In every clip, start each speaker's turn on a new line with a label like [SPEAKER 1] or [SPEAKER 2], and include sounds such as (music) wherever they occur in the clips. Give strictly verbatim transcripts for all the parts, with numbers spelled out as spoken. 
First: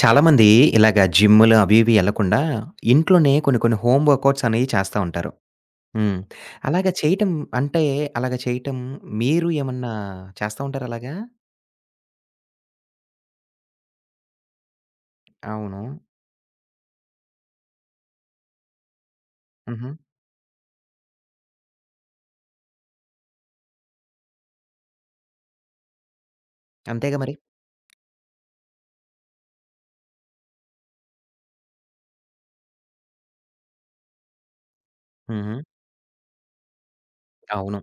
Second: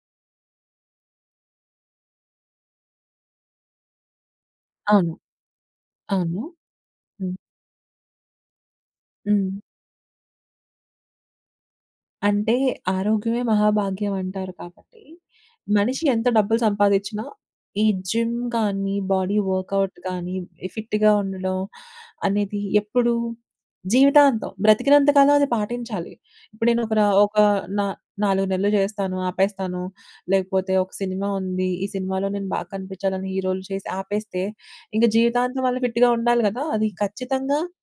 [SPEAKER 1] చాలామంది ఇలాగ జిమ్‌లు అవి ఇవి ఎళ్ళకుండా, ఇంట్లోనే కొన్ని కొన్ని హోమ్ వర్కౌట్స్ అనేవి చేస్తా
[SPEAKER 2] అవును.
[SPEAKER 1] ఉంటారు. హ్మ్.
[SPEAKER 2] అవును.
[SPEAKER 1] అలాగా చేయటం
[SPEAKER 2] హ్మ్.
[SPEAKER 1] అంటే, అలాగా చేయటం మీరు
[SPEAKER 2] హ్మ్.
[SPEAKER 1] ఏమన్నా చేస్తా ఉంటారా అలాగా?
[SPEAKER 2] అంటే ఆరోగ్యమే మహాభాగ్యం అంటారు కాబట్టి,
[SPEAKER 1] అవును.
[SPEAKER 2] మనిషి ఎంత డబ్బులు సంపాదిచ్చినా, ఈ జిమ్ గానీ, బాడీ
[SPEAKER 1] హుహు.
[SPEAKER 2] వర్కౌట్ గానీ, ఫిట్‌గా ఉండడం అనేది ఎప్పుడు జీవితాంతం బ్రతికినంత కాలం అది పాటించాలి. ఇప్పుడు నేను ఒక ర
[SPEAKER 1] అంతేగా మరి.
[SPEAKER 2] ఒక నా నాలుగు నెలలు చేస్తాను, ఆపేస్తాను. లేకపోతే ఒక సినిమా ఉంది. ఈ సినిమాలో నేను బాగా కనిపించాలని హీరోలు చేసి ఆపేస్తే, ఇంక
[SPEAKER 1] హుహు.
[SPEAKER 2] జీవితాంతం వాళ్ళు ఫిట్‌గా ఉండాలి గదా! అది ఖచ్చితంగా
[SPEAKER 1] అవును.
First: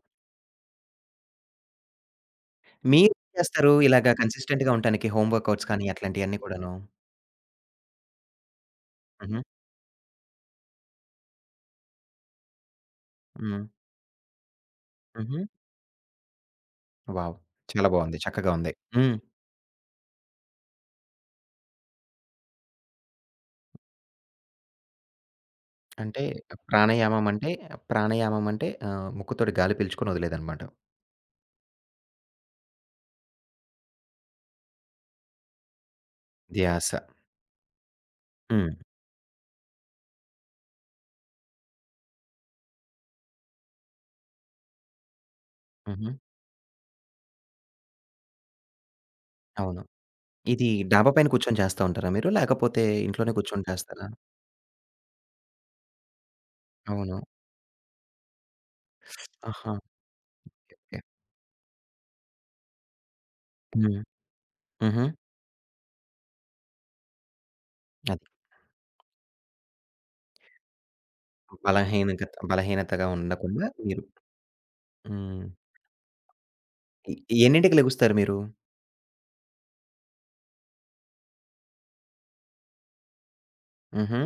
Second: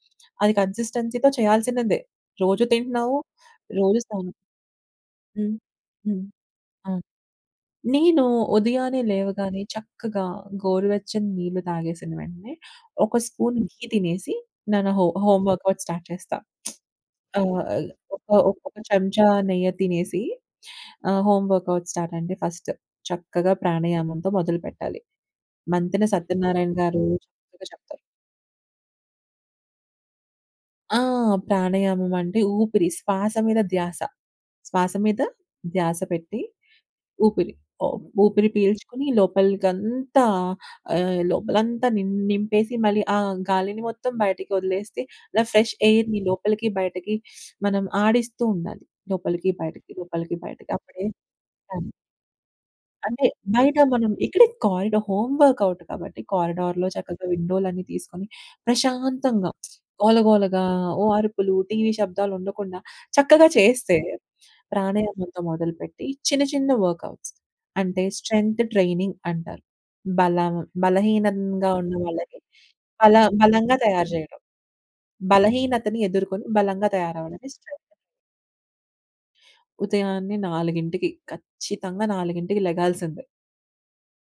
[SPEAKER 2] అది కన్సిస్టెన్సీతో చేయాల్సినదే. రోజు
[SPEAKER 1] మీరేం
[SPEAKER 2] తింటున్నావు,
[SPEAKER 1] చేస్తారు
[SPEAKER 2] రోజు
[SPEAKER 1] ఇలాగ
[SPEAKER 2] స్నానం.
[SPEAKER 1] కన్సిస్టెంట్‌గా ఉండటానికి హోమ్
[SPEAKER 2] హ్మ్.
[SPEAKER 1] వర్కౌట్స్ కానీ
[SPEAKER 2] హ్మ్.
[SPEAKER 1] అట్లాంటియన్నీ కూడాను?
[SPEAKER 2] అవును. నేను ఉదయాన్నే
[SPEAKER 1] హుహు.
[SPEAKER 2] లేవగానే చక్కగా గోరువెచ్చని నీళ్లు తాగేసిన వెంటనే ఒక స్పూన్
[SPEAKER 1] హ్మ్.
[SPEAKER 2] ఘీ తినేసి నా నా హో
[SPEAKER 1] హుహు.
[SPEAKER 2] హోమ్ వర్కౌట్ స్టార్ట్ చేస్తా.
[SPEAKER 1] వావ్!
[SPEAKER 2] ఆహ్,
[SPEAKER 1] చాలా బావుంది.
[SPEAKER 2] ఒక
[SPEAKER 1] చక్కగా
[SPEAKER 2] ఒక
[SPEAKER 1] ఉంది. హ్మ్.
[SPEAKER 2] చెంచా నెయ్యి తినేసి ఆహ్, హోమ్ వర్కౌట్ స్టార్ట్ అంటే ఫస్ట్ చక్కగా ప్రాణాయామంతో మొదలుపెట్టాలి. మంతెన
[SPEAKER 1] అంటే
[SPEAKER 2] సత్యనారాయణ గారు
[SPEAKER 1] ప్రాణాయామం అంటే,
[SPEAKER 2] చక్కగా చెప్తారు.
[SPEAKER 1] ప్రాణాయామం అంటే ఆహ్, ముక్కుతోటి గాలి పీల్చుకొని వదిలేదనమాట.
[SPEAKER 2] ఆ! ప్రాణాయామం అంటే ఊపిరి శ్వాస మీద ధ్యాస. శ్వాస మీద ధ్యాస పెట్టి
[SPEAKER 1] ధ్యాస.
[SPEAKER 2] ఊపిరి. ఓహ్! ఊపిరి
[SPEAKER 1] హ్మ్.
[SPEAKER 2] పీల్చుకొని లోపలికంతా ఆహ్, లోపలంతా నిం నింపేసి మళ్ళీ ఆ గాలిని మొత్తం బయటికి వదిలేస్తే అలా ఫ్రెష్
[SPEAKER 1] హుహు.
[SPEAKER 2] ఎయిర్‌ని లోపలికి బయటకి మనం ఆడిస్తూ ఉండాలి. లోపలికి
[SPEAKER 1] అవును.
[SPEAKER 2] బయటకి, లోపలికి
[SPEAKER 1] ఇది
[SPEAKER 2] బయటకి అప్పుడే.
[SPEAKER 1] డాబా పైన కూర్చొని చేస్తా ఉంటారా మీరు? లేకపోతే
[SPEAKER 2] అంటే
[SPEAKER 1] ఇంట్లోనే కూర్చొని
[SPEAKER 2] బయట
[SPEAKER 1] చేస్తారా?
[SPEAKER 2] మనం ఇక్కడే కారిడా హోమ్ వర్కౌట్ కాబట్టి కారిడార్‌లో
[SPEAKER 1] అవును.
[SPEAKER 2] చక్కగా విండోలన్నీ తీసుకొని ప్రశాంతంగా,
[SPEAKER 1] ఆహా!
[SPEAKER 2] గోలగోలగా
[SPEAKER 1] ఓకే.
[SPEAKER 2] ఓ అరుపులు, టీవీ శబ్దాలు ఉండకుండా చక్కగా చేస్తే
[SPEAKER 1] హ్మ్. హుహు.
[SPEAKER 2] ప్రాణాయామంతో మొదలుపెట్టి చిన్న చిన్న వర్కౌట్స్ అంటే
[SPEAKER 1] అది.
[SPEAKER 2] స్ట్రెంత్ ట్రైనింగ్ అంటారు. బలం బలహీనంగా ఉన్న
[SPEAKER 1] బలహీనగత
[SPEAKER 2] వాళ్ళకి
[SPEAKER 1] బలహీనతగా
[SPEAKER 2] బల
[SPEAKER 1] ఉండకుండా
[SPEAKER 2] బలంగా
[SPEAKER 1] మీరు
[SPEAKER 2] తయారు చేయడం.
[SPEAKER 1] హ్మ్.
[SPEAKER 2] బలహీనతని ఎదుర్కొని బలంగా
[SPEAKER 1] ఎ
[SPEAKER 2] తయారవ్వడమే
[SPEAKER 1] ఎన్నింటికి
[SPEAKER 2] స్ట్రెంత్.
[SPEAKER 1] లెగుస్తారు మీరు?
[SPEAKER 2] ఉదయాన్నే 4కి ఖచ్చితంగా 4కి లెగాల్సిందే.
[SPEAKER 1] హుహు.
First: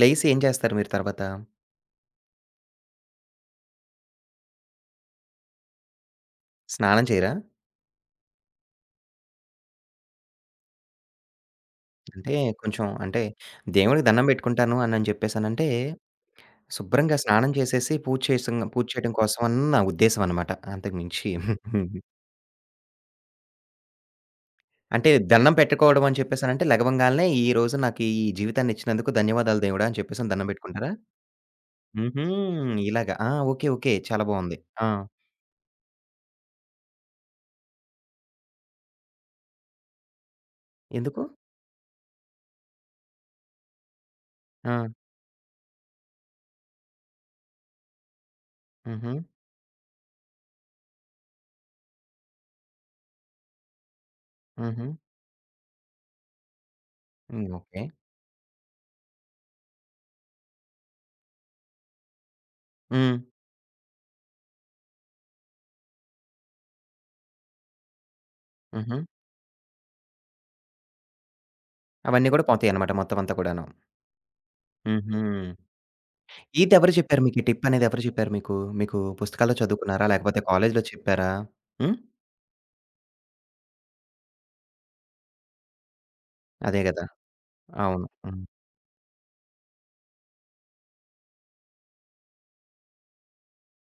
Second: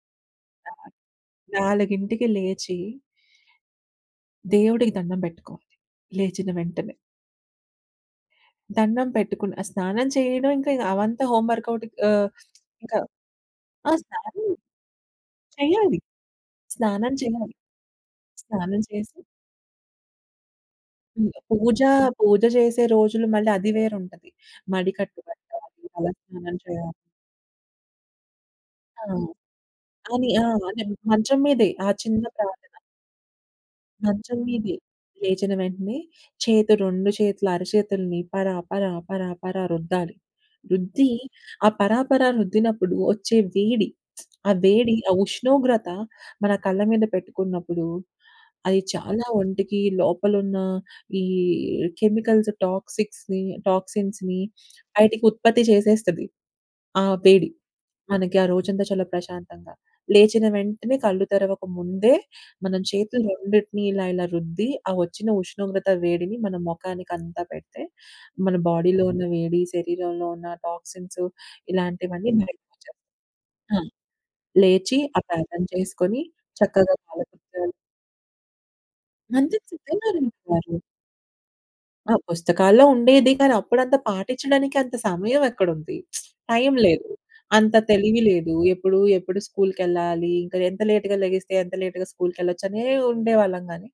[SPEAKER 1] లెగిసి ఏం చేస్తారు మీరు తర్వాత?
[SPEAKER 2] 4కి లేచి దేవుడికి దండం బెట్టుకోవాలి. లేచిన వెంటనే.
[SPEAKER 1] స్నానం చేయరా?
[SPEAKER 2] దండం పెట్టుకుని ఆ స్నానం చేయడం ఇంకా అవంతా హోమ్ వర్కౌట్. ఆహ్,
[SPEAKER 1] అంటే కొంచెం
[SPEAKER 2] ఇంకా
[SPEAKER 1] అంటే
[SPEAKER 2] ఆ!
[SPEAKER 1] దేవుడికి దండం
[SPEAKER 2] స్నానం
[SPEAKER 1] పెట్టుకుంటాను అని చెప్పేసనంటే,
[SPEAKER 2] చేయాలి. స్నానం
[SPEAKER 1] శుభ్రంగా స్నానం
[SPEAKER 2] చేయాలి.
[SPEAKER 1] చేసేసి పూజ చేసం
[SPEAKER 2] స్నానం
[SPEAKER 1] పూజ చేయడం
[SPEAKER 2] చేసి
[SPEAKER 1] కోసం అని నా ఉద్దేశం అన్నమాట. అంతకు
[SPEAKER 2] హ్మ్.
[SPEAKER 1] మించి
[SPEAKER 2] పూజ, పూజ చేసే రోజులు మళ్ళీ అది వేరుంటది.
[SPEAKER 1] అంటే
[SPEAKER 2] మడికట్టు
[SPEAKER 1] దండం
[SPEAKER 2] కట్టాలి,
[SPEAKER 1] పెట్టుకోవడం అని
[SPEAKER 2] తలస్నానం
[SPEAKER 1] చెప్పేసనంటే
[SPEAKER 2] చేయాలి.
[SPEAKER 1] లెగవంగాల్నే, "ఈరోజు నాకు ఈ జీవితాన్ని
[SPEAKER 2] ఆ!
[SPEAKER 1] ఇచ్చినందుకు ధన్యవాదాలు దేవుడా" అని
[SPEAKER 2] అని
[SPEAKER 1] చెప్పేసని
[SPEAKER 2] ఆ!
[SPEAKER 1] దండం
[SPEAKER 2] అదే
[SPEAKER 1] పెట్టుకుంటారా?
[SPEAKER 2] మంచం మీదే ఆ చిన్న
[SPEAKER 1] హుహు.
[SPEAKER 2] ప్రార్థన.
[SPEAKER 1] ఇలాగా. ఆ! ఓకే. ఓకే. చాలా
[SPEAKER 2] మంచం
[SPEAKER 1] బావుంది.
[SPEAKER 2] మీదే
[SPEAKER 1] ఆ!
[SPEAKER 2] లేచిన వెంటనే చేతి రెండు చేతుల అరచేతుల్ని పరా, పరా, పరా, పరా రుద్దాలి. రుద్ది
[SPEAKER 1] ఎందుకు?
[SPEAKER 2] ఆ పరా, పరా రుద్దినప్పుడు వచ్చే వేడి, ఆ
[SPEAKER 1] ఆ!
[SPEAKER 2] వేడి, ఆ ఉష్ణోగ్రత మన కళ్ళ మీద పెట్టుకున్నప్పుడు అది
[SPEAKER 1] హుహు.
[SPEAKER 2] చాలా ఒంటికి లోపలున్న ఈ కెమికల్స్ టాక్సిక్స్‌ని టాక్సిన్స్‌ని
[SPEAKER 1] హుహు.
[SPEAKER 2] బయటికి ఉత్పత్తి చేసేస్తది ఆ
[SPEAKER 1] హ్మ్.
[SPEAKER 2] వేడి.
[SPEAKER 1] ఓకే.
[SPEAKER 2] మనకి ఆ రోజంతా చాలా ప్రశాంతంగా. లేచిన వెంటనే కళ్ళు తెరవక ముందే మనం
[SPEAKER 1] హ్మ్.
[SPEAKER 2] చేతులు రెండిటిని ఇలా ఇలా రుద్ది, ఆ వచ్చిన ఉష్ణోగ్రత వేడిని మన మొఖానికంతా పెడితే, మన
[SPEAKER 1] హుహు.
[SPEAKER 2] బాడీలో ఉన్న వేడి, శరీరంలో ఉన్న టాక్సిన్స్
[SPEAKER 1] అవన్నీ
[SPEAKER 2] ఇలాంటివన్నీ
[SPEAKER 1] కూడా పోతాయన్నమాట
[SPEAKER 2] బయటకొచ్చేస్తాయి.
[SPEAKER 1] మొత్తం అంతా కూడాను.
[SPEAKER 2] ఆ! లేచి
[SPEAKER 1] హుహు.
[SPEAKER 2] ఆ ప్రార్థన చేసుకొని
[SPEAKER 1] ఇదెవరు
[SPEAKER 2] చక్కగా
[SPEAKER 1] చెప్పారు మీకు? ఈ టిప్
[SPEAKER 2] కాలకృత్యాలు
[SPEAKER 1] అనేది ఎవరు చెప్పారు మీకు? మీకు
[SPEAKER 2] అంతే
[SPEAKER 1] పుస్తకాల్లో చదువుకున్నారా?
[SPEAKER 2] సిద్ధంగానే
[SPEAKER 1] లేకపోతే
[SPEAKER 2] ఉంటారు.
[SPEAKER 1] కాలేజీలో చెప్పారా? హ్మ్.
[SPEAKER 2] ఆ! పుస్తకాల్లో ఉండేది. కానీ అప్పుడంత పాటించడానికి అంత సమయం ఎక్కడుంది? టైం
[SPEAKER 1] అదే గదా!
[SPEAKER 2] లేదు. అంత
[SPEAKER 1] అవును.
[SPEAKER 2] తెలివి
[SPEAKER 1] హ్మ్.
[SPEAKER 2] లేదు. ఎప్పుడు, ఎప్పుడు స్కూలుకెళ్ళాలి, ఇంకా ఎంత లేట్‌గా లెగిస్తే, ఎంత లేట్‌గా స్కూలుకెళ్ళొచ్చనే ఉండేవాళ్ళం గానీ,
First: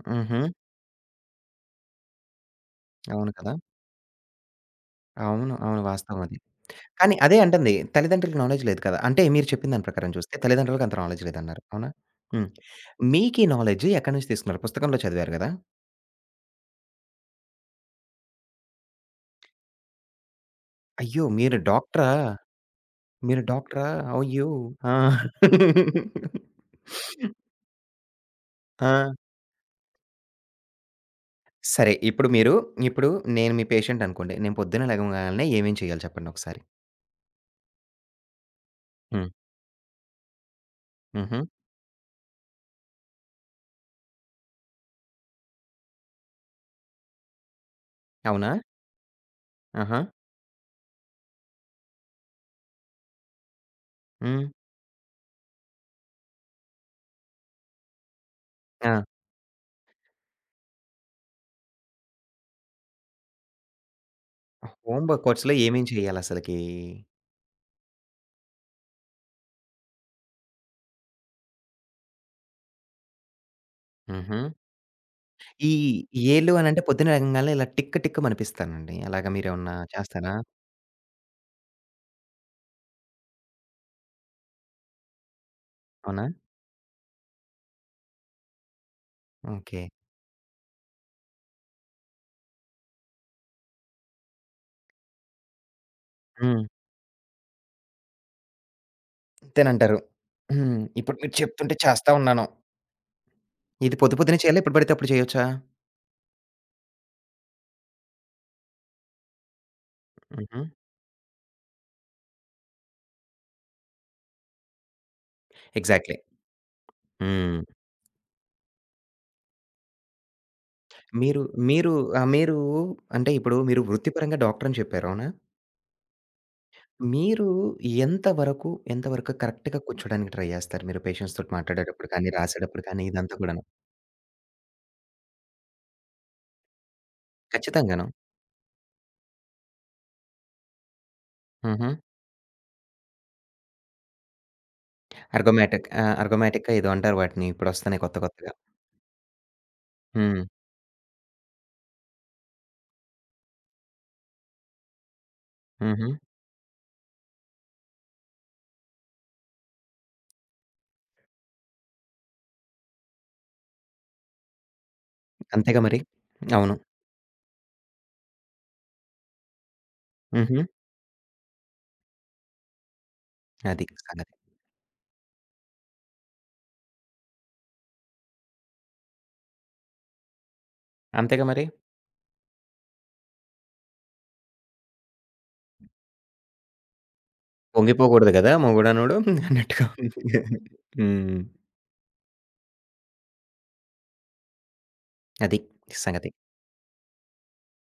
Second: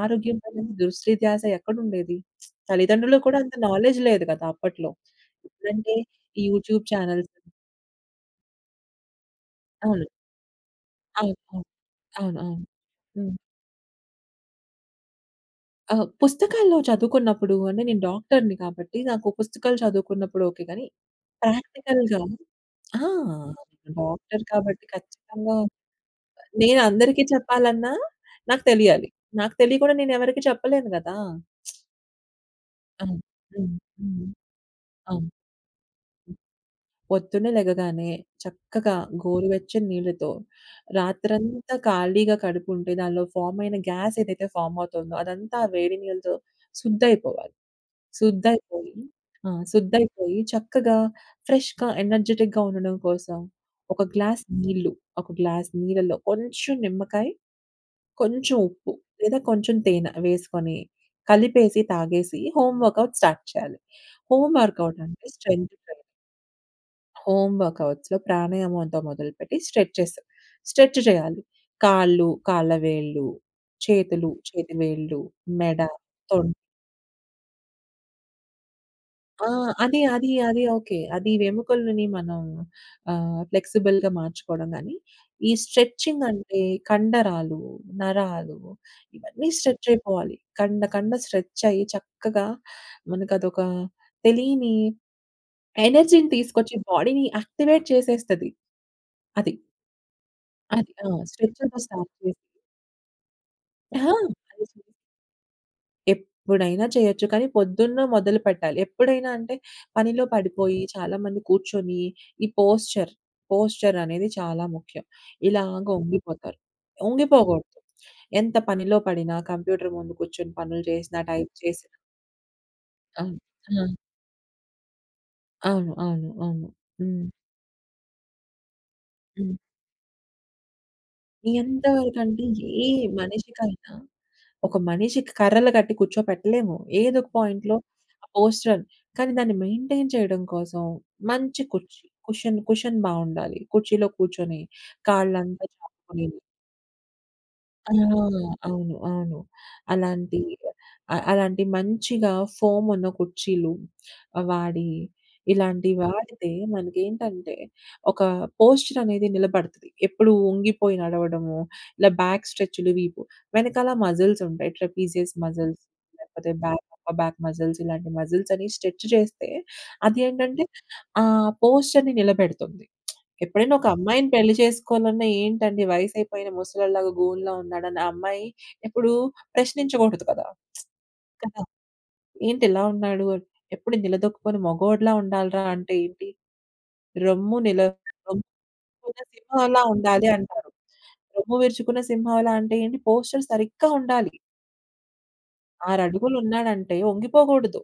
[SPEAKER 2] ఆరోగ్యం
[SPEAKER 1] హుహు.
[SPEAKER 2] పైన దృష్టి ధ్యాస ఎక్కడుండేది? తల్లిదండ్రులకు
[SPEAKER 1] అవును
[SPEAKER 2] కూడా అంత
[SPEAKER 1] కదా!
[SPEAKER 2] నాలెడ్జ్ లేదు కదా! అప్పట్లో.
[SPEAKER 1] అవును. అవును.
[SPEAKER 2] ఇప్పుడంటే
[SPEAKER 1] వాస్తవం అది.
[SPEAKER 2] ఈ యూట్యూబ్
[SPEAKER 1] కానీ
[SPEAKER 2] ఛానెల్స్.
[SPEAKER 1] అదే అంటుంది. తల్లిదండ్రులకి నాలెడ్జ్ లేదు కదా! అంటే మీరు చెప్పిన దాని
[SPEAKER 2] అవును.
[SPEAKER 1] ప్రకారం చూస్తే తల్లిదండ్రులకి అంత నాలెడ్జ్
[SPEAKER 2] అవును.
[SPEAKER 1] లేదన్నారు.
[SPEAKER 2] అవును.
[SPEAKER 1] అవునా?
[SPEAKER 2] అవును.
[SPEAKER 1] హ్మ్.
[SPEAKER 2] అవును. హ్మ్.
[SPEAKER 1] మీకీ నాలెడ్జ్ ఎక్కడి నుంచి తీసుకున్నారు? పుస్తకంలో చదివారు గదా!
[SPEAKER 2] ఆహ్, పుస్తకాల్లో చదువుకున్నప్పుడు అంటే నేను డాక్టర్‌ని కాబట్టి నాకు పుస్తకాలు చదువుకున్నప్పుడు ఓకే. కానీ
[SPEAKER 1] అయ్యో! మీరు డాక్టరా?
[SPEAKER 2] ప్రాక్టికల్‌గా ఆ!
[SPEAKER 1] మీరు డాక్టరా?
[SPEAKER 2] డాక్టర్
[SPEAKER 1] అయ్యో!
[SPEAKER 2] కాబట్టి
[SPEAKER 1] ఆ!
[SPEAKER 2] ఖచ్చితంగా నేను అందరికీ చెప్పాలన్నా నాకు తెలియాలి.
[SPEAKER 1] ఆ!
[SPEAKER 2] నాకు తెలియకుండా నేనెవరికీ చెప్పలేను గదా!
[SPEAKER 1] సరే. ఇప్పుడు మీరు ఇప్పుడు
[SPEAKER 2] అవును.
[SPEAKER 1] నేను మీ
[SPEAKER 2] హ్మ్.
[SPEAKER 1] పేషెంట్
[SPEAKER 2] హ్మ్.
[SPEAKER 1] అనుకోండి. నేను పొద్దున్న
[SPEAKER 2] అవును.
[SPEAKER 1] లెగవగాల్నే ఏమేం చేయాలి చెప్పండి ఒకసారి?
[SPEAKER 2] పొద్దున్నే లెగగానే చక్కగా
[SPEAKER 1] హ్మ్.
[SPEAKER 2] గోరువెచ్చని నీళ్ళతో
[SPEAKER 1] హుహు.
[SPEAKER 2] రాత్రంతా ఖాళీగా కడుపుంటే దానిలో ఫార్మ్ అయిన గ్యాస్ ఏదైతే ఫార్మ్ అవుతుందో అదంతా ఆ వేడి నీళ్ళతో శుద్ధయిపోవాలి.
[SPEAKER 1] అవునా?
[SPEAKER 2] శుద్ధయిపోయి ఆ!
[SPEAKER 1] ఆహా!
[SPEAKER 2] శుద్ధయిపోయి చక్కగా ఫ్రెష్‌గా ఎనర్జిటిక్‌గా ఉండడం కోసం ఒక గ్లాస్
[SPEAKER 1] హ్మ్.
[SPEAKER 2] నీళ్ళు, ఒక గ్లాస్ నీళ్ళలో కొంచెం నిమ్మకాయ, కొంచెం ఉప్పు
[SPEAKER 1] ఆ!
[SPEAKER 2] లేదా కొంచెం తేనె వేసుకొని కలిపేసి తాగేసి హోమ్ వర్కౌట్ స్టార్ట్ చేయాలి. హోమ్ వర్కౌట్
[SPEAKER 1] హోమ్
[SPEAKER 2] అంటే
[SPEAKER 1] వర్కౌట్స్‌లో
[SPEAKER 2] స్ట్రెంత్
[SPEAKER 1] ఏమేం చేయాలసలకి?
[SPEAKER 2] హోమ్ వర్కౌట్స్‌లో ప్రాణాయామంతో మొదలుపెట్టి స్ట్రెచెస్. స్ట్రెచ్ చేయాలి. కాళ్ళు, కాళ్ళ వేళ్ళు, చేతులు,
[SPEAKER 1] హుహు.
[SPEAKER 2] చేతి వేళ్ళు,
[SPEAKER 1] ఈ
[SPEAKER 2] మెడ, తొన్
[SPEAKER 1] ఏలు అనంటే పొద్దున్నే లెగంగాల్నే ఇలా టిక్ టిక్ మనిపిస్తానండి. అలాగా
[SPEAKER 2] ఆ!
[SPEAKER 1] మీరేమన్నా
[SPEAKER 2] అది, అది,
[SPEAKER 1] చేస్తారా?
[SPEAKER 2] అది ఓకే. అది వెముకలని మనం ఆహ్, ఫ్లెక్సిబుల్‌గా మార్చుకోవడం గానీ, ఈ స్ట్రెచింగ్
[SPEAKER 1] అవునా?
[SPEAKER 2] అంటే కండరాలు, నరాలు ఇవన్నీ
[SPEAKER 1] ఓకే.
[SPEAKER 2] స్ట్రెచ్ అయిపోవాలి. కండ కండ స్ట్రెచ్ అయ్యి చక్కగా మనకదొక తెలియని ఎనర్జీని
[SPEAKER 1] హ్మ్.
[SPEAKER 2] తీసుకొచ్చి బాడీని యాక్టివేట్ చేసేస్తది. అది.
[SPEAKER 1] తినంటారు. హ్మ్.
[SPEAKER 2] అది. ఆ!
[SPEAKER 1] ఇప్పుడు మీరు చెప్తుంటే
[SPEAKER 2] స్ట్రెచర్‌తో స్టార్ట్
[SPEAKER 1] చేస్తా
[SPEAKER 2] చేసి
[SPEAKER 1] ఉన్నాను. ఇది
[SPEAKER 2] అహా!
[SPEAKER 1] పొద్దు పొద్దున్నే చేయాలా?
[SPEAKER 2] అది
[SPEAKER 1] ఎప్పుడు
[SPEAKER 2] చే
[SPEAKER 1] పడితే అప్పుడు చేయొచ్చా?
[SPEAKER 2] ఎప్పుడైనా చేయొచ్చు. కానీ పొద్దున్న మొదలుపెట్టాలి. ఎప్పుడైనా అంటే పనిలో
[SPEAKER 1] హుహు.
[SPEAKER 2] పడిపోయి చాలామంది కూర్చొని ఈ పోస్చర్, పోస్చర్ అనేది చాలా ముఖ్యం. ఇలాగ
[SPEAKER 1] ఎగ్జాక్ట్‌లీ.
[SPEAKER 2] ఒంగిపోతారు.
[SPEAKER 1] హ్మ్.
[SPEAKER 2] ఒంగిపోకూడదు. ఎంత పనిలో పడినా కంప్యూటర్ ముందు కూర్చొని పనులు చేసినా,
[SPEAKER 1] మీరు
[SPEAKER 2] టైప్ చేసినా
[SPEAKER 1] మీరు ఆహ్, మీరు అంటే
[SPEAKER 2] అవును.
[SPEAKER 1] ఇప్పుడు మీరు
[SPEAKER 2] ఆ!
[SPEAKER 1] వృత్తిపరంగా డాక్టర్ అని చెప్పారు. అవునా?
[SPEAKER 2] అవును. అవును. అవును. హ్మ్.
[SPEAKER 1] మీరు ఎంత వరకు, ఎంత వరకు
[SPEAKER 2] హ్మ్.
[SPEAKER 1] కరెక్ట్‌గా కూర్చోడానికి ట్రై జేస్తారు? మీరు పేషెంట్స్‌తోటి
[SPEAKER 2] ఎంత
[SPEAKER 1] మాట్లాడేటప్పుడు కానీ,
[SPEAKER 2] వరకంటే
[SPEAKER 1] రాసేటప్పుడు
[SPEAKER 2] ఏ
[SPEAKER 1] కానీ ఇదంతా కూడాను.
[SPEAKER 2] మనిషికైనా ఒక మనిషికి కర్రలు కట్టి కూర్చోపెట్టలేము. ఏదో ఒక పాయింట్‌లో
[SPEAKER 1] ఖచ్చితంగాను.
[SPEAKER 2] ఆ పోస్చర్ కానీ దాన్ని మెయింటైన్ చేయడం కోసం మంచి
[SPEAKER 1] హుహు.
[SPEAKER 2] కుర్చీ, కుషన్ కుషన్ బావుండాలి. కుర్చీలో కూర్చొని కాళ్ళంతా
[SPEAKER 1] అర్గొమాటిక్. ఆ!
[SPEAKER 2] చాపుకొని
[SPEAKER 1] అర్గొమాటికా ఏదో అంటారు వాటిని.
[SPEAKER 2] ఆ!
[SPEAKER 1] ఇప్పుడొస్తున్నాయి కొత్త కొత్తగా.
[SPEAKER 2] అవును. అవును. అలాంటి
[SPEAKER 1] హ్మ్.
[SPEAKER 2] అ అలాంటి మంచిగా ఫోమ్ ఉన్న కుర్చీలు వాడి, ఇలాంటివి
[SPEAKER 1] హుహు.
[SPEAKER 2] వాడితే మనకేంటంటే, ఒక పోస్చర్ అనేది నిలబడతది. ఎప్పుడు వంగిపోయి నడవడము, ఇలా బ్యాక్ స్ట్రెచ్‌లు, వీపు వెనకాల మజిల్స్ ఉంటాయి. ట్రాపీజియస్
[SPEAKER 1] అంతేగా
[SPEAKER 2] మజిల్స్
[SPEAKER 1] మరి.
[SPEAKER 2] లేకపోతే
[SPEAKER 1] అవును.
[SPEAKER 2] బ్యాక్, అప్పర్ బ్యాక్ మజిల్స్ ఇలాంటి మజిల్స్ అని స్ట్రెచ్ చేస్తే
[SPEAKER 1] హుహు.
[SPEAKER 2] అదేంటంటే, ఆ పోస్చర్‌ని నిలబెడుతుంది. ఎప్పుడైనా
[SPEAKER 1] అది
[SPEAKER 2] ఒక అమ్మాయిని
[SPEAKER 1] సంగతి.
[SPEAKER 2] పెళ్లి చేసుకోవాలన్నా ఏంటండి వయసైపోయిన ముసలోళ్ళలాగా గూనిలో ఉన్నాడని ఆ అమ్మాయి ఎప్పుడు ప్రశ్నించకూడదు కదా!
[SPEAKER 1] అంతేగా
[SPEAKER 2] కదా!
[SPEAKER 1] మరి.
[SPEAKER 2] "ఏంటి ఇలా ఉన్నాడు?" అని. ఎప్పుడు నిలదొక్కుకొని మగోడిలా ఉండాలిరా అంటే ఏంటి? రొమ్ము నిల
[SPEAKER 1] పొంగిపోకూడదు గదా! మొగుడనోడు
[SPEAKER 2] రొమ్ముకున్న సింహంలా
[SPEAKER 1] అన్నట్టుగా ఉంది.
[SPEAKER 2] ఉండాలి అంటారు.
[SPEAKER 1] హ్మ్.
[SPEAKER 2] రొమ్ము విరుచుకున్న సింహంలా అంటే ఏంటి? పోస్చర్ సరిగ్గా ఉండాలి.
[SPEAKER 1] అది
[SPEAKER 2] ఆరు
[SPEAKER 1] సంగతి.
[SPEAKER 2] అడుగులు ఉన్నాడంటే ఒంగిపోకూడదు.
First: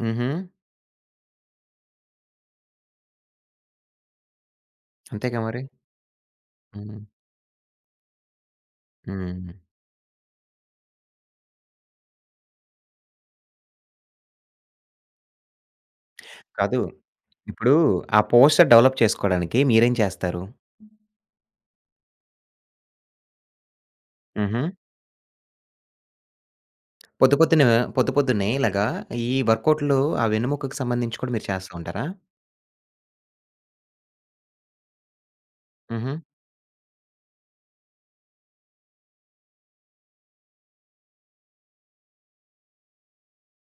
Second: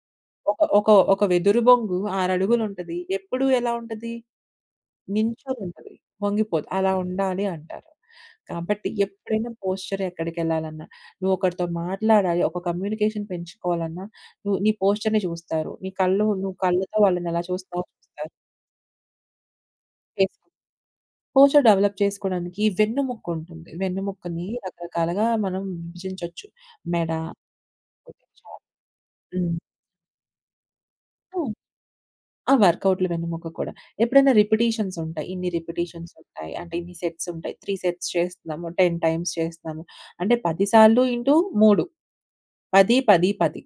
[SPEAKER 1] హుహు.
[SPEAKER 2] ఒక ఒక ఒక వెదురు బొంగు ఆరు అడుగులుంటది. ఎప్పుడు ఎలా ఉంటది?
[SPEAKER 1] అంతేగా మరి.
[SPEAKER 2] నించొనుంటది. వంగిపోదు. అలా
[SPEAKER 1] హ్మ్.
[SPEAKER 2] ఉండాలి అంటారు. కాబట్టి ఎప్పుడైనా
[SPEAKER 1] హ్మ్.
[SPEAKER 2] పోస్చర్ ఎక్కడికెళ్ళాలన్నా, నువ్వు ఒకరితో మాట్లాడాలి, ఒక కమ్యూనికేషన్ పెంచుకోవాలన్నా, నువ్వు నీ పోస్చర్‌ని చూస్తారు. నీ కళ్ళు నువ్వు
[SPEAKER 1] కాదు.
[SPEAKER 2] కళ్ళతో వాళ్ళని ఎలా
[SPEAKER 1] ఇప్పుడు
[SPEAKER 2] చూస్తావో
[SPEAKER 1] ఆ
[SPEAKER 2] చూస్తారు.
[SPEAKER 1] పోస్టర్ డెవలప్ చేసుకోవడానికి మీరేం చేస్తారు?
[SPEAKER 2] ఫేస్‌బుక్ పోస్చర్ డెవలప్ చేసుకోవడానికి వెన్నుముక్క ఉంటుంది. వెన్నుముక్కని
[SPEAKER 1] హుహు.
[SPEAKER 2] రకరకాలుగా మనం విభజించొచ్చు. మెడ,
[SPEAKER 1] పొద్దు పొద్దున పొద్దు
[SPEAKER 2] కుడి
[SPEAKER 1] పొద్దున్నే
[SPEAKER 2] చాప్
[SPEAKER 1] ఇలాగా ఈ
[SPEAKER 2] హ్మ్.
[SPEAKER 1] వర్కౌట్‌లు ఆ వెన్నెముకకి సంబంధించి కూడా మీరు చేస్తూ ఉంటారా?
[SPEAKER 2] ఆ! వర్కౌట్‌లు వెన్నెముక కూడా. ఎప్పుడైనా రిపిటీషన్స్ ఉంటాయి. ఇన్ని రిపిటీషన్స్
[SPEAKER 1] హుహు.
[SPEAKER 2] ఉంటాయి. అంటే ఇన్ని సెట్స్ ఉంటాయి. మూడు సెట్స్ చేస్తున్నాము. పది టైమ్స్ చేస్తున్నాము. అంటే పది సార్లు ఇంటూ మూడు పది, పది, పది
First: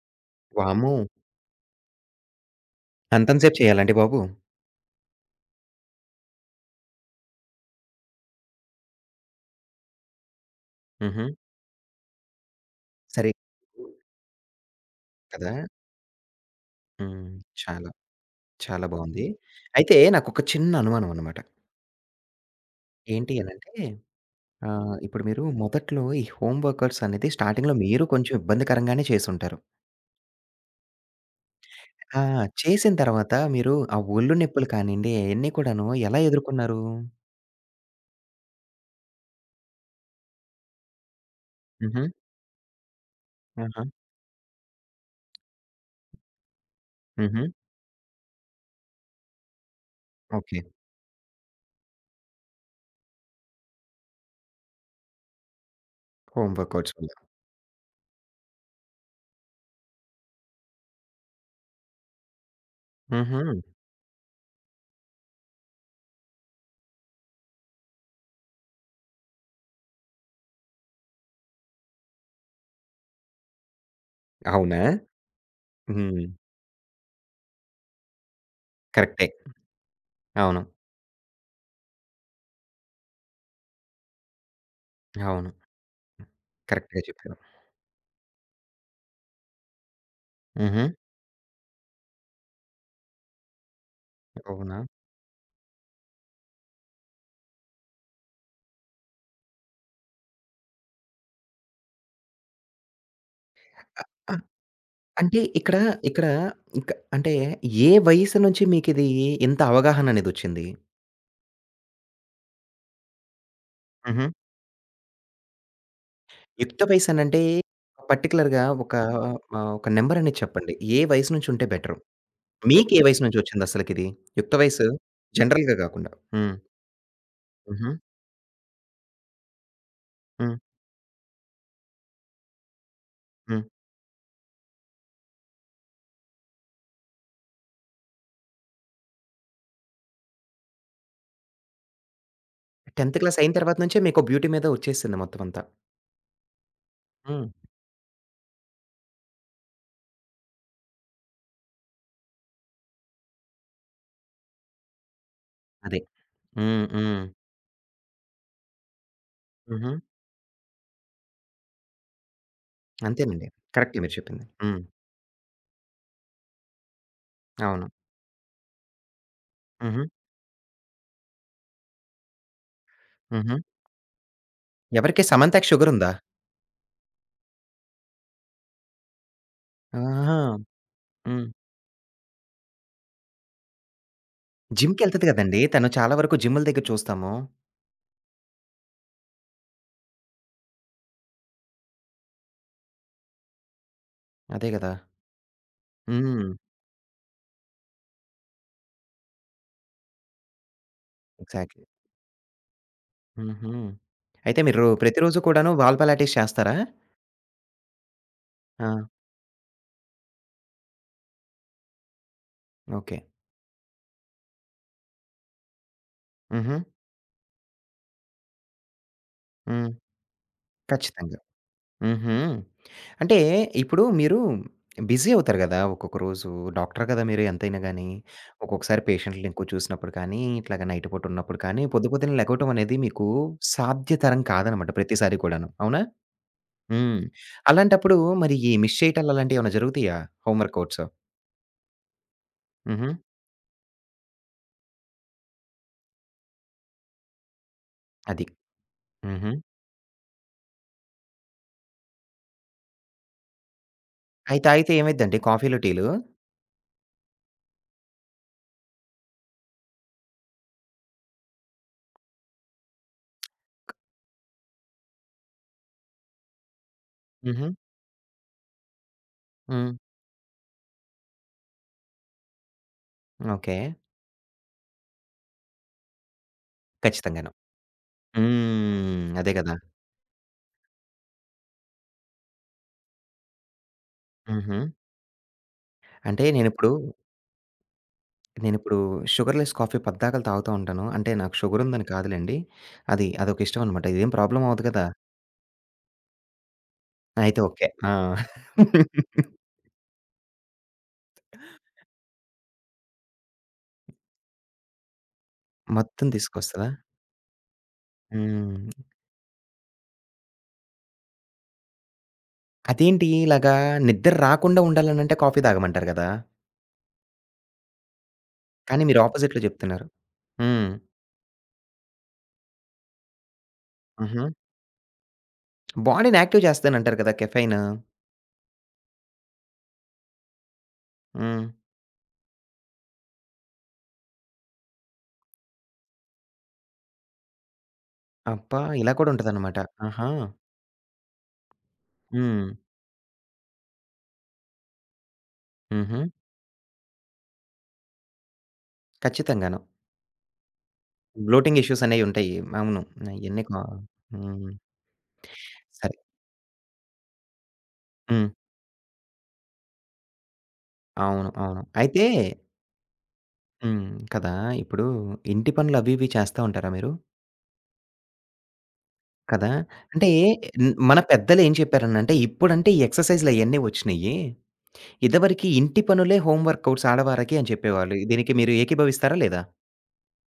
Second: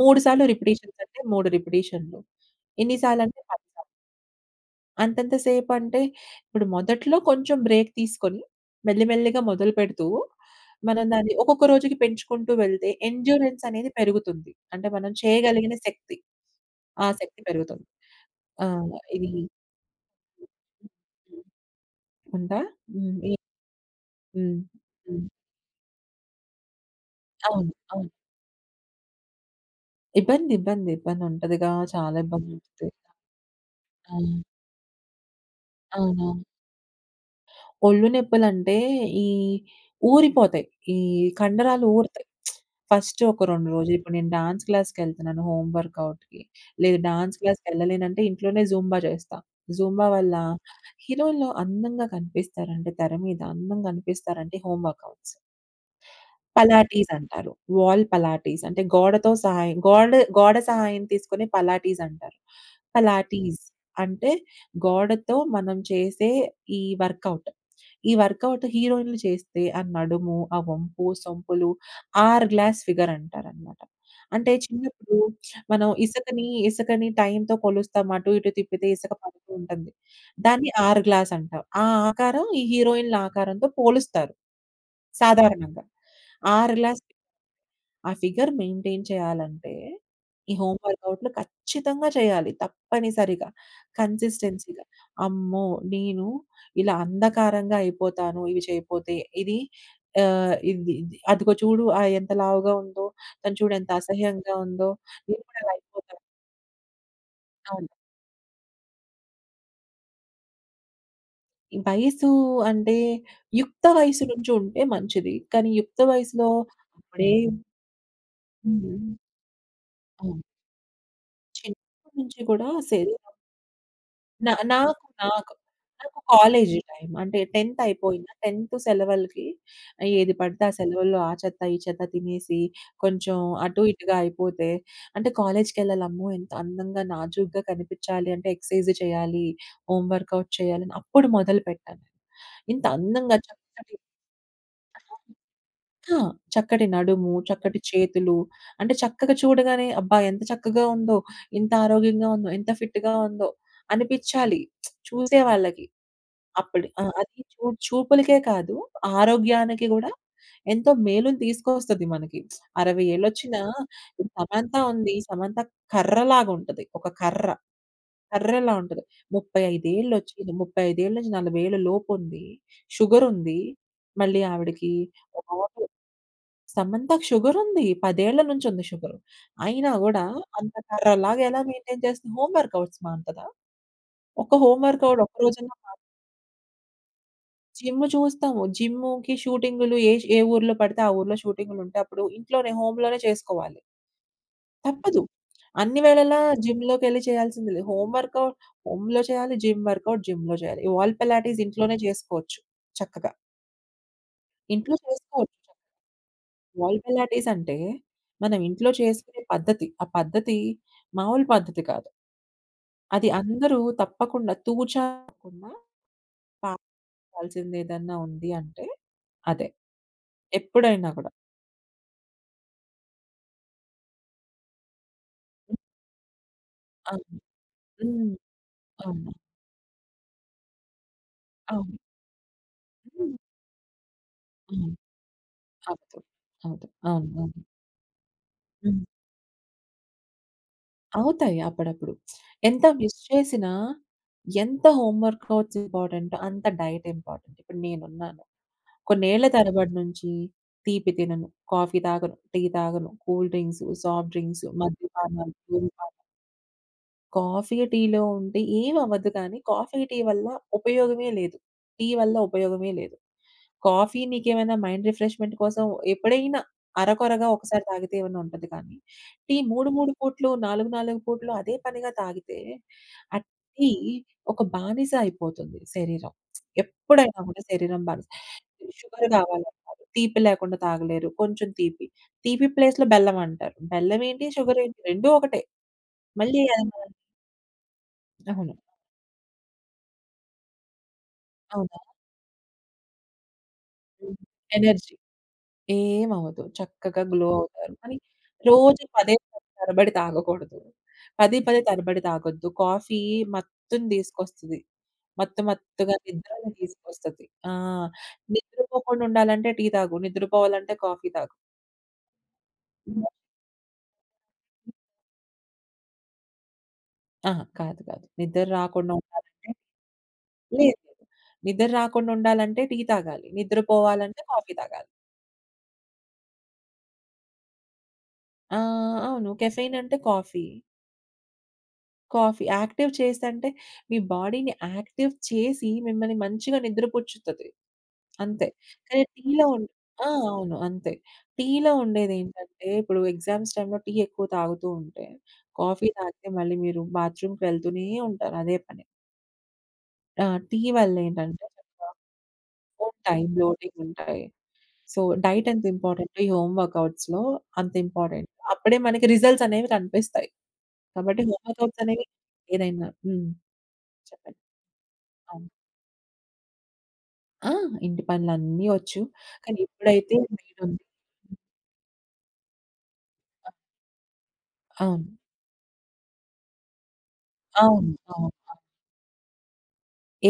[SPEAKER 2] మూడు సార్లు
[SPEAKER 1] వామ్మో!
[SPEAKER 2] రిపిటీషన్స్ అంటే మూడు రిపిటీషన్‌లు. ఎన్ని సార్లు అంటే
[SPEAKER 1] అంతంత సేపు
[SPEAKER 2] పది సార్లు.
[SPEAKER 1] చేయాలండి బాబు?
[SPEAKER 2] అంతంత సేపు అంటే ఇప్పుడు మొదట్లో కొంచెం బ్రేక్ తీసుకొని మెల్లిమెల్లిగా మొదలుపెడుతూ మనం
[SPEAKER 1] హుహు.
[SPEAKER 2] దాన్ని ఒక్కొక్క రోజుకి పెంచుకుంటూ వెళ్తే
[SPEAKER 1] సరే.
[SPEAKER 2] ఎండ్యూరెన్స్ అనేది పెరుగుతుంది. అంటే మనం
[SPEAKER 1] కదా!
[SPEAKER 2] చేయగలిగిన శక్తి, ఆ
[SPEAKER 1] హ్మ్.
[SPEAKER 2] శక్తి పెరుగుతుంది.
[SPEAKER 1] చాలా,
[SPEAKER 2] ఆ!
[SPEAKER 1] చాలా బావుంది.
[SPEAKER 2] ఇది
[SPEAKER 1] అయితే నాకొక చిన్న అనుమానం అనమాట.
[SPEAKER 2] ఉందా? హ్మ్. ఏ
[SPEAKER 1] ఏంటి అనంటే
[SPEAKER 2] హ్మ్.
[SPEAKER 1] ఆహ్, ఇప్పుడు
[SPEAKER 2] హ్మ్.
[SPEAKER 1] మీరు మొదట్లో ఈ హోమ్ వర్కర్స్ అనేది
[SPEAKER 2] అవును.
[SPEAKER 1] స్టార్టింగ్‌లో మీరు
[SPEAKER 2] అవును.
[SPEAKER 1] కొంచెం ఇబ్బందికరంగానే చేసుంటారు.
[SPEAKER 2] ఇబ్బంది, ఇబ్బంది, ఇబ్బందుంటదిగా. చాలా
[SPEAKER 1] ఆ!
[SPEAKER 2] ఇబ్బందుంటది.
[SPEAKER 1] చేసిన తర్వాత మీరు ఆ
[SPEAKER 2] ఆ!
[SPEAKER 1] ఒళ్ళు నొప్పులు కానియండి, అయన్నీ కూడాను ఎలా
[SPEAKER 2] అవునవును.
[SPEAKER 1] ఎదుర్కొన్నారు?
[SPEAKER 2] ఒళ్ళు నొప్పులంటే ఈ ఊరిపోతాయి. ఈ కండరాలు
[SPEAKER 1] హుహు.
[SPEAKER 2] ఊరుతాయి. ఫస్ట్ ఒక రెండు
[SPEAKER 1] ఆహా!
[SPEAKER 2] రోజులు. ఇప్పుడు నేను డాన్స్ క్లాస్‌కెళ్తున్నాను హోమ్ వర్కౌట్‌కి. లేదు డాన్స్
[SPEAKER 1] హుహు.
[SPEAKER 2] క్లాస్‌కెళ్ళలేనంటే ఇంట్లోనే జూంబా చేస్తా. జూంబా వల్ల
[SPEAKER 1] ఓకే.
[SPEAKER 2] హీరోలు అందంగా కనిపిస్తారంటే తెర మీద, అందంగా కనిపిస్తారంటే home workouts.
[SPEAKER 1] Home workouts
[SPEAKER 2] Pilates
[SPEAKER 1] వల్ల.
[SPEAKER 2] అంటారు. వాల్ పలాటీస్ అంటే గోడతో సహాయం గోడ గోడ సహాయం తీసుకునే పలాటీస్ అంటారు.
[SPEAKER 1] హుహు.
[SPEAKER 2] పలాటీస్ అంటే గోడతో మనం చేసే ఈ వర్కౌట్. ఈ వర్కౌట్ హీరోయిన్‌లు చేస్తే ఆ నడుము, ఆ వంపు, సొంపులు ఆర్ గ్లాస్ ఫిగర్ అంటారనమాట. అంటే
[SPEAKER 1] అవునా?
[SPEAKER 2] చిన్నప్పుడు మనం
[SPEAKER 1] హ్మ్.
[SPEAKER 2] ఇసుకని, ఇసుకని టైమ్‌తో కొలుస్తాం. అటు ఇటు తిప్పితే ఇసుక
[SPEAKER 1] కరెక్టే.
[SPEAKER 2] పడుతూ ఉంటుంది.
[SPEAKER 1] అవును.
[SPEAKER 2] దాన్ని ఆర్ గ్లాస్ అంటాం. ఆ ఆకారం ఈ హీరోయిన్‌ల ఆకారంతో పోలుస్తారు
[SPEAKER 1] అవును.
[SPEAKER 2] సాధారణంగా. ఆ!
[SPEAKER 1] కరెక్ట్‌గా
[SPEAKER 2] రిలాక్స్
[SPEAKER 1] చెప్పారు.
[SPEAKER 2] ఆ ఫిగర్ మెయింటైన్ చేయాలంటే, ఈ హోమ్
[SPEAKER 1] హుహు.
[SPEAKER 2] వర్కౌట్‌లు ఖచ్చితంగా చేయాలి. తప్పనిసరిగా.
[SPEAKER 1] అవునా?
[SPEAKER 2] కన్సిస్టెన్సీగా. అమ్మో! నేను ఇలా అంధకారంగా అయిపోతాను ఇవి చేయపోతే. ఇది ఆహ్, ఇది ఇది అదిగో చూడు, ఆహ్, ఎంత లావుగా ఉందో, తను చూడు ఎంత అసహ్యంగా ఉందో,
[SPEAKER 1] అంటే
[SPEAKER 2] నేను కూడా అలా
[SPEAKER 1] ఇక్కడ,
[SPEAKER 2] అయిపోతాను.
[SPEAKER 1] ఇక్కడ ఇక అంటే
[SPEAKER 2] అవును.
[SPEAKER 1] ఏ వయసు నుంచి మీకిది ఇంత అవగాహననేదొచ్చింది?
[SPEAKER 2] ఈ వయసు అంటే యుక్త వయసు
[SPEAKER 1] హుహు.
[SPEAKER 2] నుంచి ఉంటే మంచిది. కానీ యుక్త వయసులో
[SPEAKER 1] యుక్త
[SPEAKER 2] అప్పుడే
[SPEAKER 1] వయసనంటే పర్టిక్యులర్‌గా ఒక
[SPEAKER 2] హ్మ్.
[SPEAKER 1] ఆహ్, ఒక నంబరనేది
[SPEAKER 2] అవును.
[SPEAKER 1] చెప్పండి. ఏ వయసు నుంచుంటే బెటరు?
[SPEAKER 2] చిన్నప్పటి నుంచి కూడా
[SPEAKER 1] మీకే వయసు
[SPEAKER 2] శరీరం
[SPEAKER 1] నుంచొచ్చిందసలకిది?
[SPEAKER 2] నా
[SPEAKER 1] యుక్త వయసు
[SPEAKER 2] నాకు నాకు
[SPEAKER 1] జనరల్‌గా గాకుండా.
[SPEAKER 2] నాకు
[SPEAKER 1] హ్మ్.
[SPEAKER 2] College time. అంటే 10థ్
[SPEAKER 1] హుహు.
[SPEAKER 2] అయిపోయిందా, 10థ్ సెలవులకి ఏది
[SPEAKER 1] హ్మ్.
[SPEAKER 2] పడితే ఆ సెలవుల్లో ఆ చెత్త, ఈ చెత్త తినేసి కొంచెం
[SPEAKER 1] హ్మ్.
[SPEAKER 2] అటు ఇటుగా అయిపోతే, అంటే కాలేజ్‌కెళ్ళాలి అమ్మో! ఎంత అందంగా నాజూగ్గా కనిపించాలి అంటే ఎక్సర్సైజ్ చేయాలి, హోమ్ వర్కౌట్ చేయాలని అప్పుడు మొదలుపెట్టాను. ఇంత
[SPEAKER 1] టెన్త్
[SPEAKER 2] అందంగా
[SPEAKER 1] క్లాస్ అయిన తర్వాత
[SPEAKER 2] చక్కటి
[SPEAKER 1] నుంచే మీకు బ్యూటీ మీద ఒచ్చేసింది మొత్తమంతా.
[SPEAKER 2] ఆ! చక్కటి నడుము,
[SPEAKER 1] హ్మ్.
[SPEAKER 2] చక్కటి చేతులు అంటే చక్కగా చూడగానే అబ్బా! ఎంత చక్కగా ఉందో, ఇంత ఆరోగ్యంగా ఉందో, ఎంత ఫిట్‌గా ఉందో అనిపించాలి చూసే వాళ్ళకి.
[SPEAKER 1] అదే. హ్మ్.
[SPEAKER 2] అప్పుడు ఆ!
[SPEAKER 1] హ్మ్.
[SPEAKER 2] అది చూ చూపులకే కాదు, ఆరోగ్యానికి
[SPEAKER 1] హుహు.
[SPEAKER 2] గూడా ఎంతో మేలుని తీసుకొస్తది మనకి. 60
[SPEAKER 1] అంతేనండి.
[SPEAKER 2] ఏళ్ళొచ్చినా
[SPEAKER 1] కరెక్టే మీరు
[SPEAKER 2] ఇప్పుడు
[SPEAKER 1] చెప్పింది.
[SPEAKER 2] సమంత
[SPEAKER 1] హ్మ్.
[SPEAKER 2] ఉంది. సమంత కర్రలాగుంటది. ఒక కర్ర.
[SPEAKER 1] అవును.
[SPEAKER 2] కర్రలా ఉంటది. ముప్పై ఐదు
[SPEAKER 1] హుహు.
[SPEAKER 2] ఏళ్ళొచ్చి ముప్పై ఐదు నలభై ఏళ్ళ లోపుంది.
[SPEAKER 1] హుహు.
[SPEAKER 2] షుగరుంది. మళ్ళీ ఆవిడకి
[SPEAKER 1] ఎవరికీ సమంతకి
[SPEAKER 2] ఓవర్
[SPEAKER 1] షుగరుందా?
[SPEAKER 2] సమంతకి షుగరుంది. పది ఏళ్ల నుంచుంది షుగరు. అయినా గూడా
[SPEAKER 1] ఆహా!
[SPEAKER 2] అంత కర్రలాగా
[SPEAKER 1] హ్మ్.
[SPEAKER 2] ఎలా మెయింటైన్ చేస్తుంది? హోమ్ వర్కౌట్స్ మానుతదా? ఒక్క హోమ్ వర్కౌట్
[SPEAKER 1] జిమ్‌కెళ్తది
[SPEAKER 2] ఒక్క
[SPEAKER 1] గదండీ!
[SPEAKER 2] రోజన్నా
[SPEAKER 1] తను చాలా వరకు జిమ్ముల దగ్గర చూస్తాము.
[SPEAKER 2] జిమ్ చూస్తాము. జిమ్‌కి షూటింగులు ఏ ష్ ఏ ఊర్లో పడితే ఆ ఊర్లో షూటింగులుంటే అప్పుడు ఇంట్లోనే హోమ్‌లోనే చేసుకోవాలి.
[SPEAKER 1] అదే గదా!
[SPEAKER 2] తప్పదు. అన్ని వేళలా
[SPEAKER 1] హ్మ్.
[SPEAKER 2] జిమ్‌లోకెళ్ళి చేయాల్సింది లేదు. హోమ్ వర్కౌట్ హోమ్‌లో చేయాలి. జిమ్ వర్కౌట్ జిమ్‌లో చేయాలి. ఈ వాల్ పిలాటిస్
[SPEAKER 1] ఎగ్జాక్ట్‌లీ.
[SPEAKER 2] ఇంట్లోనే చేసుకోవచ్చు చక్కగా.
[SPEAKER 1] హుహు. అయితే మీరు
[SPEAKER 2] ఇంట్లో
[SPEAKER 1] ప్రతిరోజు
[SPEAKER 2] చేసుకోవచ్చు.
[SPEAKER 1] కూడాను వాల్ పిలాటిస్ చేస్తారా?
[SPEAKER 2] వాల్ పిలాటిస్ అంటే మనం
[SPEAKER 1] ఆ!
[SPEAKER 2] ఇంట్లో చేసుకునే పద్ధతి. ఆ పద్ధతి మామూలు పద్ధతి కాదు.
[SPEAKER 1] ఓకే.
[SPEAKER 2] అది అందరూ తప్పకుండా తూచా తప్పకుండా
[SPEAKER 1] హుహు.
[SPEAKER 2] పాటించాల్సిందేదన్నా ఉంది అంటే అదే.
[SPEAKER 1] హ్మ్.
[SPEAKER 2] ఎప్పుడైనా కూడా.
[SPEAKER 1] ఖచ్చితంగా. హుహు. అంటే ఇప్పుడు మీరు బిజీ అవుతారు గదా! ఒక్కొక్క రోజు. డాక్టర్ గదా
[SPEAKER 2] అవును.
[SPEAKER 1] మీరు ఎంతైనా గాని.
[SPEAKER 2] హ్మ్.
[SPEAKER 1] ఒక్కొక్కసారి
[SPEAKER 2] అవును.
[SPEAKER 1] పేషెంట్‌లని ఎక్కువ చూసినప్పుడు కానీ, ఇట్లాగ నైట్ పూట ఉన్నప్పుడు కానీ,
[SPEAKER 2] అవును.
[SPEAKER 1] పొద్దు పొద్దున్నే లెగవటం అనేది మీకు
[SPEAKER 2] హ్మ్.
[SPEAKER 1] సాధ్యతరం
[SPEAKER 2] అవును.
[SPEAKER 1] కాదనమాట ప్రతిసారి కూడాను. అవునా?
[SPEAKER 2] అవుతూ అవుతూ.
[SPEAKER 1] హ్మ్.
[SPEAKER 2] అవును. అవును.
[SPEAKER 1] అలాంటప్పుడు మరి ఈ మిస్
[SPEAKER 2] హ్మ్.
[SPEAKER 1] చేయటాలు అలాంటియేమన్నా జరుగుతాయా? Home workouts?
[SPEAKER 2] అవుతాయి అప్పుడప్పుడు. ఎంత
[SPEAKER 1] హుహు.
[SPEAKER 2] మిస్ చేసినా, ఎంత హోమ్ వర్కౌట్స్ ఇంపార్టెంటో అంత డైట్ ఇంపార్టెంట్. ఇప్పుడు నేనున్నాను.
[SPEAKER 1] అది.
[SPEAKER 2] కొన్నేళ్ల
[SPEAKER 1] హుహు.
[SPEAKER 2] తరబడి నుంచి తీపి తినను, కాఫీ తాగను, టీ తాగను, కూల్ డ్రింక్స్, సాఫ్ట్
[SPEAKER 1] అయి
[SPEAKER 2] డ్రింక్స్,
[SPEAKER 1] తాగితే ఏమైద్దండి
[SPEAKER 2] మద్యపానాలు,
[SPEAKER 1] కాఫీలు, టీలు?
[SPEAKER 2] ధూమపానం. కాఫీ, టీలో ఉంటే ఏమవ్వదు కానీ, కాఫీ, టీ వల్ల ఉపయోగమే లేదు. టీ వల్ల ఉపయోగమే లేదు. కాఫీ నీకేమైనా మైండ్ రిఫ్రెష్‌మెంట్ కోసం ఎప్పుడైనా అరకొరగా
[SPEAKER 1] హుహు.
[SPEAKER 2] ఒకసారి తాగితే ఏమన్నా ఉంటది కానీ, టీ 3,
[SPEAKER 1] హ్మ్.
[SPEAKER 2] 3 పూట్లు, నాలుగు, నాలుగు పూట్లు అదే పనిగా తాగితే ఆ
[SPEAKER 1] ఓకే.
[SPEAKER 2] టీ ఒక బానిస అయిపోతుంది శరీరం. ఎప్పుడైనా
[SPEAKER 1] ఖచ్చితంగాను.
[SPEAKER 2] కూడా శరీరం బానిస. షుగర్
[SPEAKER 1] హ్మ్. అదే గదా!
[SPEAKER 2] కావాలంటారు. తీపి లేకుండా తాగలేరు. కొంచెం తీపి. తీపి ప్లేస్‌లో బెల్లం అంటారు. బెల్లం ఏంటి?
[SPEAKER 1] హుహు.
[SPEAKER 2] షుగర్ ఏంటి? రెండూ ఒకటే.
[SPEAKER 1] అంటే
[SPEAKER 2] మళ్ళీ అది
[SPEAKER 1] నేనిప్పుడు,
[SPEAKER 2] మన అవును.
[SPEAKER 1] నేనిప్పుడు షుగర్ లెస్ కాఫీ పద్దాకల తాగుతా ఉంటాను. అంటే నాకు షుగర్
[SPEAKER 2] అవునా?
[SPEAKER 1] ఉందని కాదులెండి. అది అదొక ఇష్టం అనమాట. ఇదేం
[SPEAKER 2] హ్మ్.
[SPEAKER 1] ప్రాబ్లమ్ అవ్వదు కదా!
[SPEAKER 2] ఎనర్జీ. ఏమవ్వదు. చక్కగా గ్లో
[SPEAKER 1] అయితే ఓకే.
[SPEAKER 2] అవుతారు. ఓకే.
[SPEAKER 1] ఆ!
[SPEAKER 2] కానీ రోజు పదే పదే తరబడి తాగకూడదు. పదే పదే తరబడి తాగొద్దు. కాఫీ మత్తుని తీసుకొస్తది. మత్తు మత్తుగా
[SPEAKER 1] మొత్తం
[SPEAKER 2] నిద్రని
[SPEAKER 1] తీసుకొస్తదా?
[SPEAKER 2] తీసుకొస్తది. ఆ!
[SPEAKER 1] హ్మ్.
[SPEAKER 2] నిద్రపోకుండా ఉండాలంటే టీ తాగు. నిద్రపోవాలంటే కాఫీ తాగు.
[SPEAKER 1] అదేంటి ఇలాగా నిద్ర రాకుండా ఉండాలనంటే కాఫీ తాగమంటారు గదా!
[SPEAKER 2] అహా! కాదు. కాదు. నిద్ర
[SPEAKER 1] కానీ
[SPEAKER 2] రాకుండా
[SPEAKER 1] మీరు అపోజిట్‌లో
[SPEAKER 2] ఉండాలంటే
[SPEAKER 1] జెప్తున్నారు. హ్మ్.
[SPEAKER 2] లేదు. నిద్ర రాకుండా ఉండాలంటే టీ తాగాలి. నిద్రపోవాలంటే
[SPEAKER 1] హుహు.
[SPEAKER 2] కాఫీ తాగాలి.
[SPEAKER 1] బాడీని యాక్టివ్ చేస్తదంటారు కదా! కెఫెయిన్.
[SPEAKER 2] ఆ! అవును. కెఫెయిన్ అంటే కాఫీ.
[SPEAKER 1] హ్మ్.
[SPEAKER 2] కాఫీ. యాక్టివ్ చేసంటే మీ బాడీని యాక్టివ్ చేసి మిమ్మల్ని మంచిగా నిద్రపుచ్చుతది. అంతే.
[SPEAKER 1] అబ్బా! ఇలా
[SPEAKER 2] కానీ
[SPEAKER 1] కూడా
[SPEAKER 2] టీలో
[SPEAKER 1] ఉంటదన్నమాట.
[SPEAKER 2] ఉం ఆ!
[SPEAKER 1] ఆహా!
[SPEAKER 2] అవును. అంతే. టీలో
[SPEAKER 1] హ్మ్.
[SPEAKER 2] ఉండేదేంటంటే ఇప్పుడు ఎగ్జామ్స్ టైమ్‌లో టీ ఎక్కువ తాగుతూ ఉంటే, కాఫీ
[SPEAKER 1] హుహు.
[SPEAKER 2] తాగితే మళ్ళీ మీరు బాత్రూమ్‌కి వెళ్తూనే ఉంటారు అదే పని.
[SPEAKER 1] ఖచ్చితంగాను.
[SPEAKER 2] ఆ! టీ వల్లేంటంటే
[SPEAKER 1] బ్లోటింగ్ ఇష్యూస్
[SPEAKER 2] చక్కగా
[SPEAKER 1] అనేయుంటాయి. అవును.
[SPEAKER 2] ఉంటాయి.
[SPEAKER 1] అయన్నీ కా
[SPEAKER 2] బ్లోటింగ్ ఉంటాయి.
[SPEAKER 1] హ్మ్.
[SPEAKER 2] సో, డైట్ ఎంత
[SPEAKER 1] సరే.
[SPEAKER 2] ఇంపార్టెంటో ఈ హోమ్ వర్కౌట్స్‌లో అంత
[SPEAKER 1] హ్మ్.
[SPEAKER 2] ఇంపార్టెంట్. అప్పుడే మనకి రిజల్ట్స్ అనేవి కనిపిస్తాయి. కాబట్టి
[SPEAKER 1] అవును.
[SPEAKER 2] హోమ్
[SPEAKER 1] అవును.
[SPEAKER 2] వర్కౌట్స్
[SPEAKER 1] అయితే
[SPEAKER 2] అనేవి ఏదైనా హ్మ్.
[SPEAKER 1] హ్మ్. కదా!
[SPEAKER 2] చెప్పండి.
[SPEAKER 1] ఇప్పుడు
[SPEAKER 2] అవును.
[SPEAKER 1] ఇంటి పనులు అవి ఇవి చేస్తా ఉంటారా మీరు?
[SPEAKER 2] ఆ! ఇంటి పనులన్నీ వచ్చు.
[SPEAKER 1] కదా!
[SPEAKER 2] కానీ
[SPEAKER 1] అంటే
[SPEAKER 2] ఇప్పుడైతే
[SPEAKER 1] న్
[SPEAKER 2] మేడుంది.
[SPEAKER 1] మన పెద్దలేం చెప్పారనంటే, ఇప్పుడంటే ఈ ఎక్సర్‌సైజ్‌లు అయన్నీ వచ్చినియి
[SPEAKER 2] అవును.
[SPEAKER 1] ఇదివరకి ఇంటి పనులే హోమ్ వర్కౌట్స్ ఆడవారికి అని
[SPEAKER 2] అవును.
[SPEAKER 1] చెప్పేవాళ్ళు.
[SPEAKER 2] అవును.
[SPEAKER 1] దీనికి మీరు ఏకీభవిస్తారా లేదా?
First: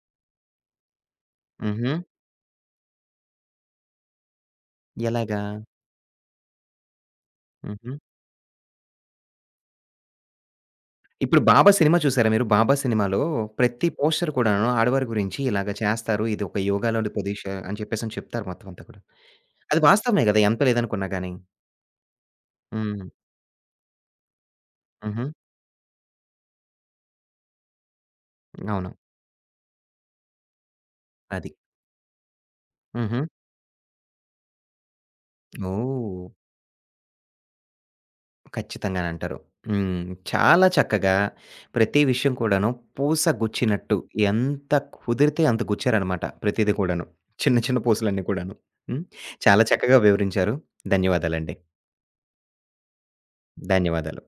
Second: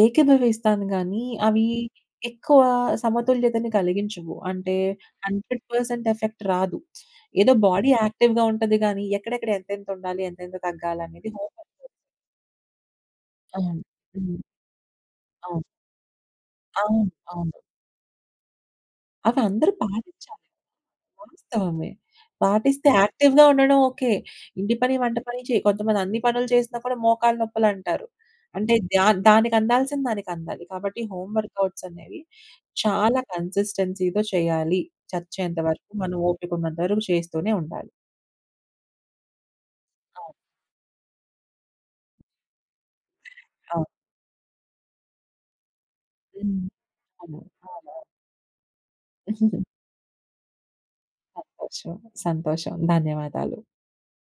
[SPEAKER 2] ఏకీభవిస్తాను గానీ, అవి
[SPEAKER 1] హుహు.
[SPEAKER 2] ఎక్కువ సమతుల్యతని కలిగించవు. అంటే
[SPEAKER 1] ఎలాగా?
[SPEAKER 2] నూరు శాతం ఎఫెక్ట్ రాదు. ఏదో బాడీ
[SPEAKER 1] హుహు.
[SPEAKER 2] యాక్టివ్‌గా ఉంటది గానీ, ఎక్కడెక్కడ ఎంతెంత ఉండాలి, ఎంతెంత తగ్గాలనేది
[SPEAKER 1] ఇప్పుడు 'బాబా'
[SPEAKER 2] హోంవర్క్.
[SPEAKER 1] సినిమా చూసారా మీరు? 'బాబా' సినిమాలో
[SPEAKER 2] అవును.
[SPEAKER 1] ప్రతి పోస్చర్
[SPEAKER 2] హ్మ్.
[SPEAKER 1] కూడాను ఆడవారి గురించి
[SPEAKER 2] అవును.
[SPEAKER 1] ఇలాగ చేస్తారు. ఇది ఒక
[SPEAKER 2] అవును.
[SPEAKER 1] యోగాలోని పొజిష
[SPEAKER 2] అవును.
[SPEAKER 1] అని చెప్పేసని చెప్తారు మొత్తం అంతా కూడా.
[SPEAKER 2] అవి అందరూ
[SPEAKER 1] అది వాస్తవమే
[SPEAKER 2] పాటించాలి.
[SPEAKER 1] గదా! ఎంత లేదనుకున్నా గాని.
[SPEAKER 2] వాస్తవమే. పాటిస్తే
[SPEAKER 1] హ్మ్.
[SPEAKER 2] యాక్టివ్‌గా ఉండడం ఓకే. ఇంటి పని, వంట
[SPEAKER 1] హుహు.
[SPEAKER 2] పని చెయి కొంతమంది అన్ని పనులు చేసినా కూడా మోకాళ్ళ నొప్పులంటారు. అంటే
[SPEAKER 1] అవును.
[SPEAKER 2] ధ్యా దానికి అందాల్సింది దానికి అందాలి. కాబట్టి హోమ్
[SPEAKER 1] అది.
[SPEAKER 2] వర్కౌట్స్ అనేవి
[SPEAKER 1] హుహు.
[SPEAKER 2] చాలా కన్సిస్టెన్సీ‌తో చేయాలి. చచ్చేంత వరకు మనం
[SPEAKER 1] ఓహ్!
[SPEAKER 2] ఓపికున్నంత వరకు చేస్తూనే ఉండాలి.
[SPEAKER 1] ఖచ్చితంగానంటారు. హ్మ్.
[SPEAKER 2] అవును.
[SPEAKER 1] చాలా చక్కగా ప్రతి విషయం కూడాను పూస
[SPEAKER 2] అవును.
[SPEAKER 1] గుచ్చినట్టు ఎంత కుదిరితే అంత గుచ్చారనమాట
[SPEAKER 2] హ్మ్.
[SPEAKER 1] ప్రతీది కూడాను.
[SPEAKER 2] అవును.
[SPEAKER 1] చిన్న చిన్న
[SPEAKER 2] అవును.
[SPEAKER 1] పూసలన్నీ కూడాను. హ్మ్. చాలా
[SPEAKER 2] (laughs)
[SPEAKER 1] చక్కగా వివరించారు. ధన్యవాదాలండి.
[SPEAKER 2] సంతోషం. సంతోషం. ధన్యవాదాలు.
[SPEAKER 1] ధన్యవాదాలు.